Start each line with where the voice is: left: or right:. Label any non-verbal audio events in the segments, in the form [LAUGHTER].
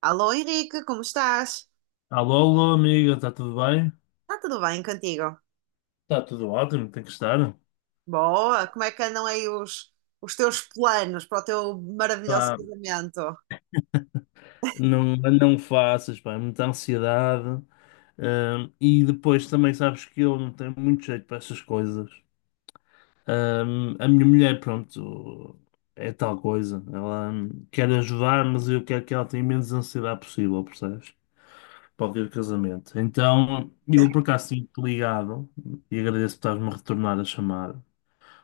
right: Alô Henrique, como estás?
left: Alô, alô, amiga, está tudo bem?
right: Está tudo bem contigo?
left: Está tudo ótimo, tem que estar.
right: Boa, como é que andam aí os teus planos para o teu maravilhoso
left: Pá,
right: casamento?
left: não faças, pá, é muita ansiedade. E depois também sabes que eu não tenho muito jeito para essas coisas. A minha mulher, pronto, é tal coisa. Ela quer ajudar, mas eu quero que ela tenha menos ansiedade possível, percebes? Para o dia do casamento. Então, eu por acaso tinha ligado e agradeço por estás-me a retornar a chamada,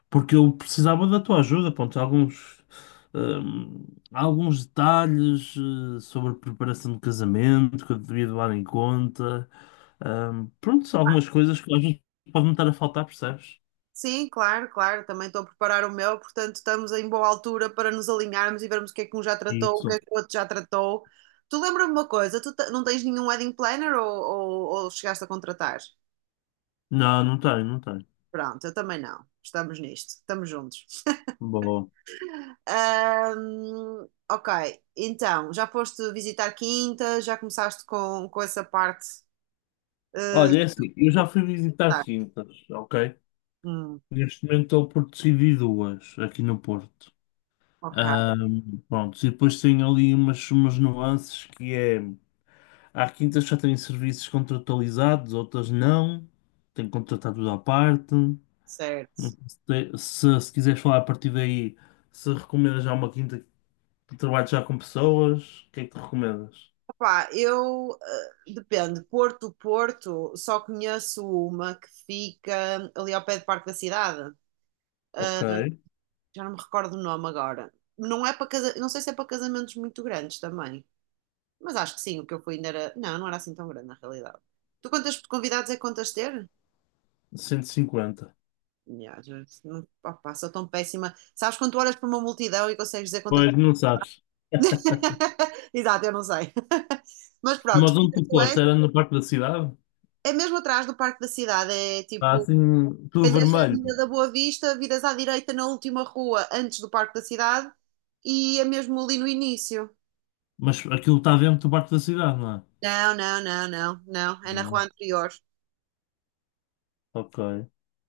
left: porque eu precisava da tua ajuda, pronto, alguns, hum, alguns detalhes sobre a preparação de casamento que eu devia levar em conta, pronto, algumas coisas que às vezes podem estar a faltar, percebes?
right: Sim, claro, claro, também estou a preparar o meu, portanto estamos em boa altura para nos alinharmos e vermos o que é que um já tratou, o que é
left: Isso.
right: que o outro já tratou. Tu lembra-me uma coisa, não tens nenhum wedding planner ou chegaste a contratar?
left: Não, não tenho, não tenho.
right: Pronto, eu também não, estamos nisto, estamos juntos.
left: Bom.
right: Ok, então, já foste visitar Quinta, já começaste com essa parte. eh,
left: Olha, é assim, eu já fui visitar
right: tá.
left: quintas, ok?
right: Hum,
left: Neste momento estou por decidir duas aqui no Porto.
right: ok,
left: Pronto, e depois tem ali umas, umas nuances que é. Há quintas que já têm serviços contratualizados, outras não. Tem que contratar tudo à parte.
right: certo.
left: Se quiseres falar a partir daí, se recomendas já uma quinta que trabalhe já com pessoas, o que é que tu recomendas?
right: Opá, eu, depende, Porto, só conheço uma que fica ali ao pé do Parque da Cidade.
left: Ok,
right: Ah, já não me recordo o nome agora. Não é para casa, não sei se é para casamentos muito grandes também, mas acho que sim, o que eu fui ainda era. Não, não era assim tão grande na realidade. Tu quantas convidados é que contas ter?
left: 150.
right: Ya, já- se não- opá, sou tão péssima. Sabes quando tu olhas para uma multidão e consegues dizer quantas.
left: Pois, não sabes.
right: [LAUGHS] Exato, eu não sei. [LAUGHS] Mas pronto,
left: Mas onde tu
right: tu és,
left: posto? Era no parque da cidade?
right: é mesmo atrás do Parque da Cidade. É
left: Está
right: tipo,
left: assim,
right: quem
left: tudo
right: desce a Avenida
left: vermelho.
right: da Boa Vista, viras à direita na última rua antes do Parque da Cidade e é mesmo ali no início.
left: Mas aquilo está dentro do parque da cidade, não é?
right: Não. É na rua
left: Não.
right: anterior.
left: Ok.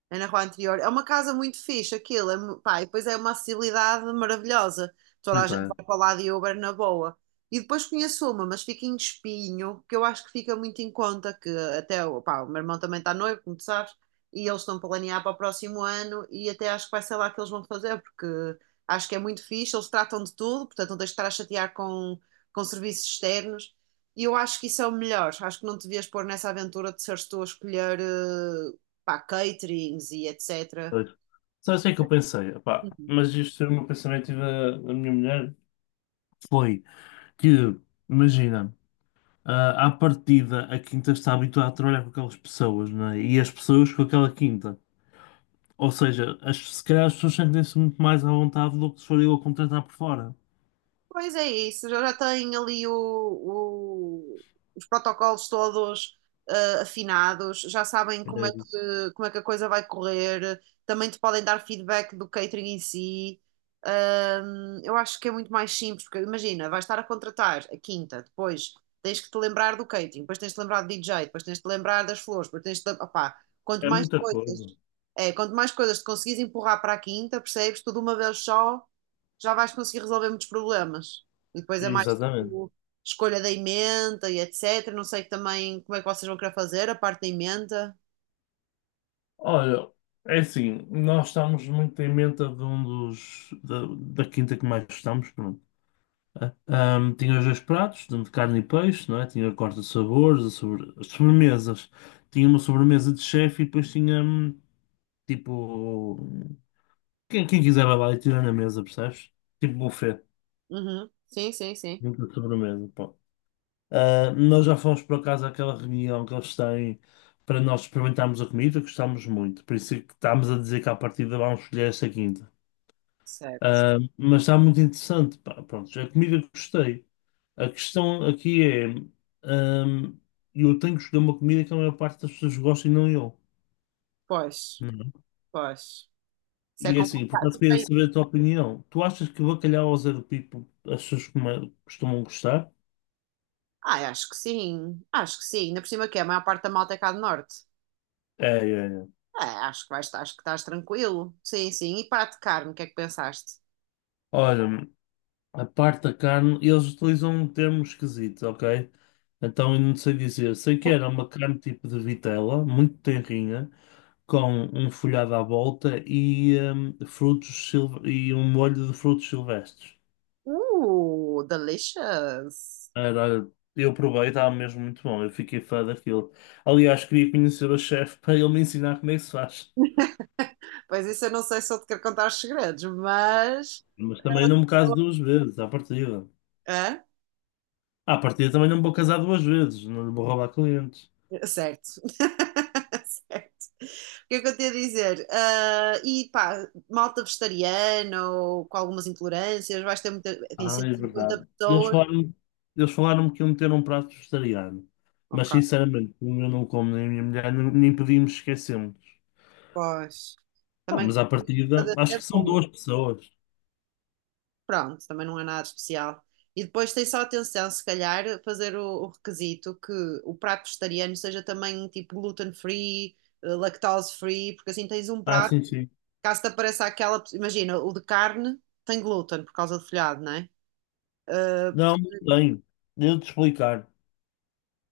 right: É na rua anterior. É uma casa muito fixe, aquilo. É, pá, e depois é uma acessibilidade maravilhosa. Toda a
left: Pois
right: gente
left: é.
right: vai para lá de Uber na boa. E depois conheço uma, mas fica em Espinho, que eu acho que fica muito em conta, que até o meu irmão também está noivo, como tu sabes, e eles estão a planear para o próximo ano, e até acho que vai ser lá que eles vão fazer, porque acho que é muito fixe, eles tratam de tudo, portanto não tens de estar a chatear com serviços externos, e eu acho que isso é o melhor. Acho que não te devias pôr nessa aventura de seres tu a escolher caterings e etc.
left: Pois. Sabes o que é que eu pensei? Epá, mas isto foi o meu pensamento e da minha mulher, foi que, imagina, à partida a quinta está habituada a trabalhar com aquelas pessoas, né? E as pessoas com aquela quinta. Ou seja, as, se calhar as pessoas sentem-se muito mais à vontade do que se for eu a contratar por fora.
right: Pois é isso, já têm ali os protocolos todos afinados, já sabem
left: É isso.
right: como é que a coisa vai correr, também te podem dar feedback do catering em si. Eu acho que é muito mais simples, porque imagina, vais estar a contratar a quinta, depois tens que te lembrar do catering, depois tens de te lembrar do DJ, depois tens de te lembrar das flores, depois tens de. Te- Opá, quanto
left: É
right: mais
left: muita
right: coisas,
left: coisa.
right: é, quanto mais coisas te conseguires empurrar para a quinta, percebes? Tudo uma vez só já vais conseguir resolver muitos problemas. E depois é mais
left: Exatamente.
right: tipo escolha da ementa e etc. Não sei também como é que vocês vão querer fazer a parte da emenda.
left: Olha, é assim, nós estamos muito em menta de um dos da, da quinta que mais gostamos, pronto. Tinha os dois pratos, de carne e peixe, não é? Tinha a corte de sabores, a sobre... as sobremesas. Tinha uma sobremesa de chefe e depois tinha tipo. Quem quiser vai lá e tira na mesa, percebes? Tipo buffet,
right: Uhum. Sim, sim, sim.
left: junto de sobremesa, pá. Ah, nós já fomos por acaso àquela reunião que eles têm para nós experimentarmos a comida, gostámos muito. Por isso é que estamos a dizer que à partida vamos escolher esta quinta.
right: Certo.
left: Ah, mas está muito interessante, pá. Pronto, a comida que gostei. A questão aqui é, hum, eu tenho que escolher uma comida que a maior parte das pessoas gosta e não eu.
right: Pois,
left: Uhum.
right: pois. Isso é
left: E é assim, por
right: complicado.
left: acaso queria saber a tua opinião. Tu achas que bacalhau ao Zé do Pipo as pessoas costumam gostar?
right: Ah, acho que sim. Acho que sim. Ainda por cima que é, a maior parte da malta é cá do norte.
left: É, é, é.
right: É, acho que vais, acho que estás tranquilo. Sim, sim. E prato de carne, o que é que pensaste?
left: Olha, a parte da carne, eles utilizam um termo esquisito, ok? Então eu não sei dizer. Sei que era uma carne tipo de vitela, muito tenrinha, com um folhado à volta e, e um molho de frutos silvestres.
right: Delicious!
left: Era, olha, eu provei, estava mesmo muito bom. Eu fiquei fã daquilo. Aliás, queria conhecer o chefe para ele me ensinar como é que se faz.
right: Pois isso eu não sei se eu te quero contar os segredos, mas.
left: Mas também não me caso duas vezes, à partida.
right: Hã?
left: À partida também não me vou casar duas vezes, não lhe vou roubar clientes.
right: Certo. [LAUGHS] Certo. O que é que eu tenho a dizer? Ah, e pá, malta vegetariana ou com algumas intolerâncias, vais ter muita. Tem
left: Ah, é
right: 150
left: verdade.
right: pessoas.
left: Eles falaram-me que iam ter um prato vegetariano. Mas
right: Ok,
left: sinceramente, como eu não como nem a minha mulher, nem podíamos esquecê.
right: pois.
left: Ah,
right: Também com
left: mas à partida, acho que
right: ter
left: são
right: fome.
left: duas pessoas.
right: Pronto, também não é nada especial. E depois tem só atenção, se calhar, fazer o requisito que o prato vegetariano seja também tipo gluten-free, lactose-free, porque assim tens um
left: Ah,
right: prato,
left: sim, sim.
right: caso te apareça aquela. Imagina, o de carne tem glúten por causa do folhado, né?
left: Não, não tenho. Devo-te explicar.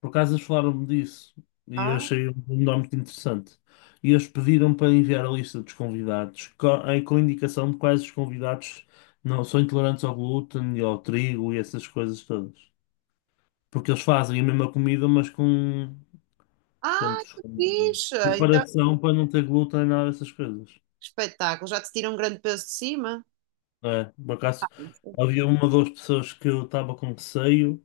left: Por acaso eles falaram-me disso e eu
right: ah,
left: achei um nome muito interessante. E eles pediram para enviar a lista dos convidados com indicação de quais os convidados não são intolerantes ao glúten e ao trigo e essas coisas todas. Porque eles fazem a mesma comida, mas com,
right: ah,
left: pronto,
right: que
left: com
right: fixe! Então,
left: preparação para não ter glúten e nada dessas coisas.
right: que espetáculo! Já te tira um grande peso de cima?
left: É, por
right: Ah,
left: acaso havia uma ou duas pessoas que eu estava com receio.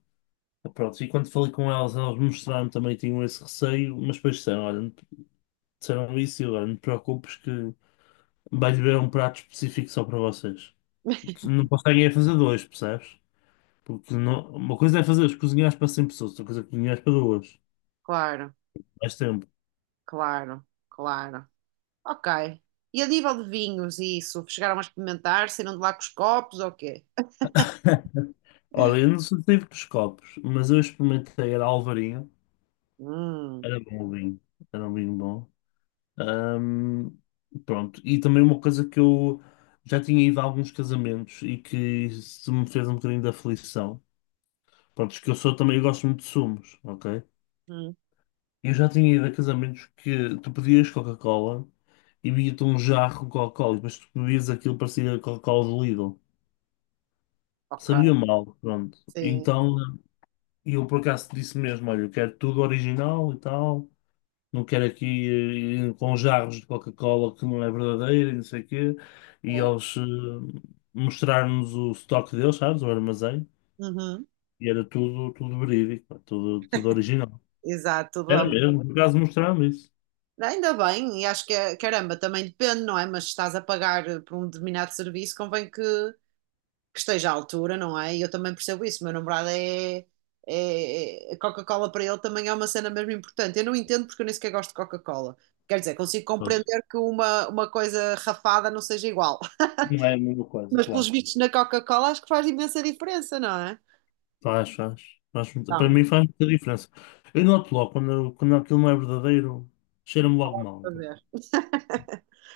left: Pronto, e quando falei com elas, elas mostraram também tinham esse receio, mas depois disseram, olha, são isso, agora não te preocupes que vais ver um prato específico só para vocês. Não conseguem é fazer dois, percebes? Porque não- uma coisa é fazer, cozinhares para 100 pessoas, outra coisa é cozinhares para duas.
right: claro,
left: Mais tempo.
right: claro, claro. Ok. E a nível de vinhos e isso? Chegaram a experimentar? Saíram de lá com os copos ou quê?
left: [LAUGHS] Ora, eu não sou tipo dos copos, mas eu experimentei, era Alvarinho,
right: Hum,
left: era bom o vinho, era um vinho bom. Ahm, Pronto, e também uma coisa que eu já tinha ido a alguns casamentos e que se me fez um bocadinho de aflição. Pronto, que eu sou também, eu gosto muito de sumos, ok?
right: hum,
left: Eu já tinha ido a casamentos que tu pedias Coca-Cola e vinha-te um jarro de Coca-Cola e depois tu bebias aquilo, parecia Coca-Cola do Lidl.
right: ok.
left: Sabia mal, pronto.
right: Sim.
left: Então eu por acaso disse mesmo, olha, eu quero tudo original e tal, não quero aqui com jarros de Coca-Cola que não é verdadeira e não sei o quê. E
right: É.
left: eles, mostraram-nos o estoque deles, sabes, o armazém,
right: Uhum,
left: e era tudo, tudo verídico, pá, tudo, tudo original.
right: exato,
left: Era
right: vamos.
left: mesmo, por acaso mostraram isso.
right: Ainda bem, e acho que, caramba, também depende, não é? Mas se estás a pagar por um determinado serviço, convém que esteja à altura, não é? E eu também percebo isso. Meu namorado é. Coca-Cola para ele também é uma cena mesmo importante. Eu não entendo porque eu nem sequer gosto de Coca-Cola. Quer dizer, consigo
left: Pois.
right: compreender que uma coisa rafada não seja igual. [LAUGHS]
left: Não é a mesma coisa,
right: Mas pelos
left: claro.
right: vistos na Coca-Cola acho que faz imensa diferença, não é?
left: Faz, faz. Faz muito, para
right: Então,
left: mim faz muita diferença. Eu noto logo quando, quando aquilo não é verdadeiro, cheira-me logo mal.
right: a ver.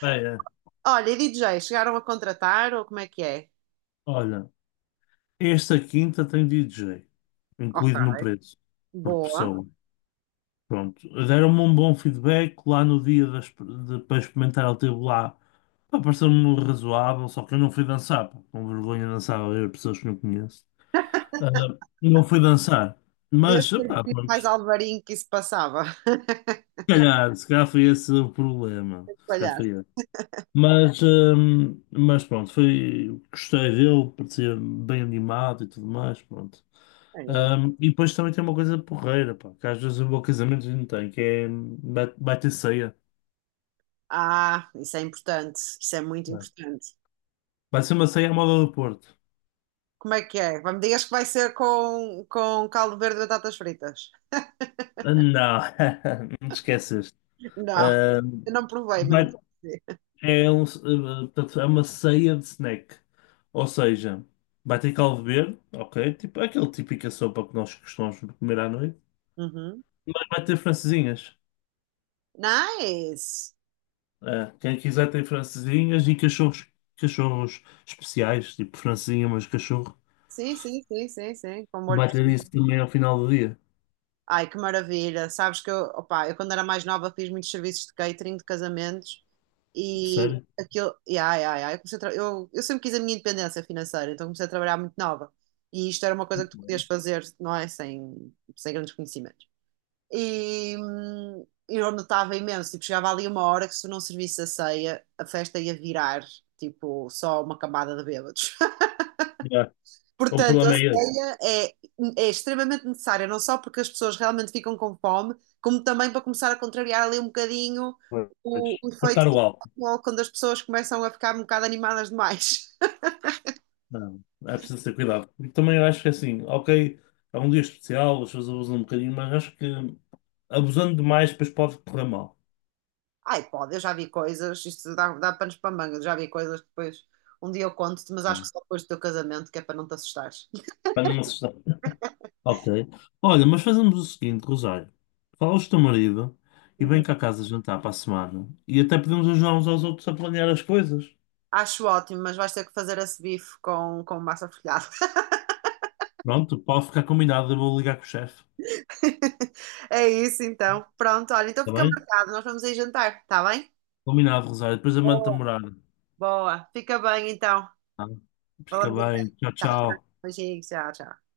left: É, é.
right: Olha, e DJ, chegaram a contratar ou como é que é?
left: Olha, esta quinta tem DJ,
right: Ok,
left: incluído no preço, por
right: boa.
left: pessoa. Pronto. Deram-me um bom feedback lá no dia para experimentar, ele teve lá. Pá, pareceu-me razoável, só que eu não fui dançar, pá, com vergonha de dançar a ver pessoas que não conheço. Ah, não fui dançar,
right: Deves
left: mas,
right: ter
left: pá,
right: dito mais
left: pronto.
right: Alvarinho que isso passava. [LAUGHS]
left: Se calhar, se calhar foi esse o problema. Se calhar
right: Olha,
left: foi esse. Mas pronto, foi, gostei dele, parecia bem animado e tudo mais, pronto.
right: olha isso.
left: E depois também tem uma coisa porreira, pá, que às vezes o meu casamento não tem, que é, vai, vai ter ceia.
right: Ah, isso é importante. Isso é muito
left: Não.
right: importante.
left: Vai ser uma ceia à moda do Porto.
right: Como é que é? Me digas que vai ser com caldo verde e batatas fritas.
left: Ah, não, [LAUGHS] não te esqueces.
right: Não,
left: Hum,
right: eu não provei, mas não
left: vai,
right: sei.
left: é, um, eh, Portanto, é uma ceia de snack. Ou seja, vai ter caldo verde, ok? Tipo, é aquele típica sopa que nós costumamos comer à noite.
right: Uhum.
left: Vai ter francesinhas.
right: Nice!
left: É, quem quiser tem francesinhas e cachorros, cachorros especiais, tipo francesinha, mas cachorro.
right: Sim, sim, sim, sim, sim, com molho
left: Vai
right: por
left: ter
right: cima.
left: isso também ao final do dia,
right: Ai, que maravilha! Sabes que eu, opá, eu quando era mais nova fiz muitos serviços de catering de casamentos e
left: sério?
right: aquilo. E, ai, ai, ai, eu, eu sempre quis a minha independência financeira, então comecei a trabalhar muito nova. E isto era uma coisa que tu podias fazer, não é? Sem grandes conhecimentos. E, eu notava imenso, tipo, chegava ali uma hora que se não servisse a ceia, a festa ia virar, tipo, só uma camada de bêbados.
left: Yeah.
right: [LAUGHS]
left: O
right: Portanto, a
left: problema é ele.
right: ceia é, é extremamente necessária, não só porque as pessoas realmente ficam com fome, como também para começar a contrariar ali um bocadinho
left: Pois.
right: o efeito
left: Cortar
right: do
left: o álcool.
right: futebol, quando as pessoas começam a ficar um bocado animadas demais.
left: Não, é preciso ter cuidado. E também eu acho que é assim, ok, é um dia especial, as pessoas abusam um bocadinho, mas acho que abusando demais depois pode correr mal.
right: [LAUGHS] Ai, pode, eu já vi coisas, isto dá panos para manga, eu já vi coisas que depois um dia eu conto-te, mas acho
left: É.
right: que só depois do teu casamento, que é para não te assustares. [LAUGHS]
left: Para numa sexta. Ok. Olha, mas fazemos o seguinte, Rosário. Fala ao teu marido e vem
right: Uhum.
left: cá a casa jantar para a semana. E até podemos ajudar uns aos outros a planear as coisas.
right: Acho ótimo, mas vais ter que fazer esse bife com massa folhada.
left: Pronto, pode ficar combinado. Eu vou ligar com o chefe.
right: [LAUGHS] É isso então. Pronto, olha, então
left: Está
right: fica
left: bem?
right: marcado. Nós vamos aí jantar, está bem?
left: Combinado, Rosário. Depois eu mando-te a
right: Boa.
left: morada.
right: Boa. Fica bem então.
left: Tá? Fica
right: Falamos em
left: bem.
right: breve.
left: Tchau,
right: Tchau, tchau.
left: tchau.
right: Beijinhos, tchau, tchau.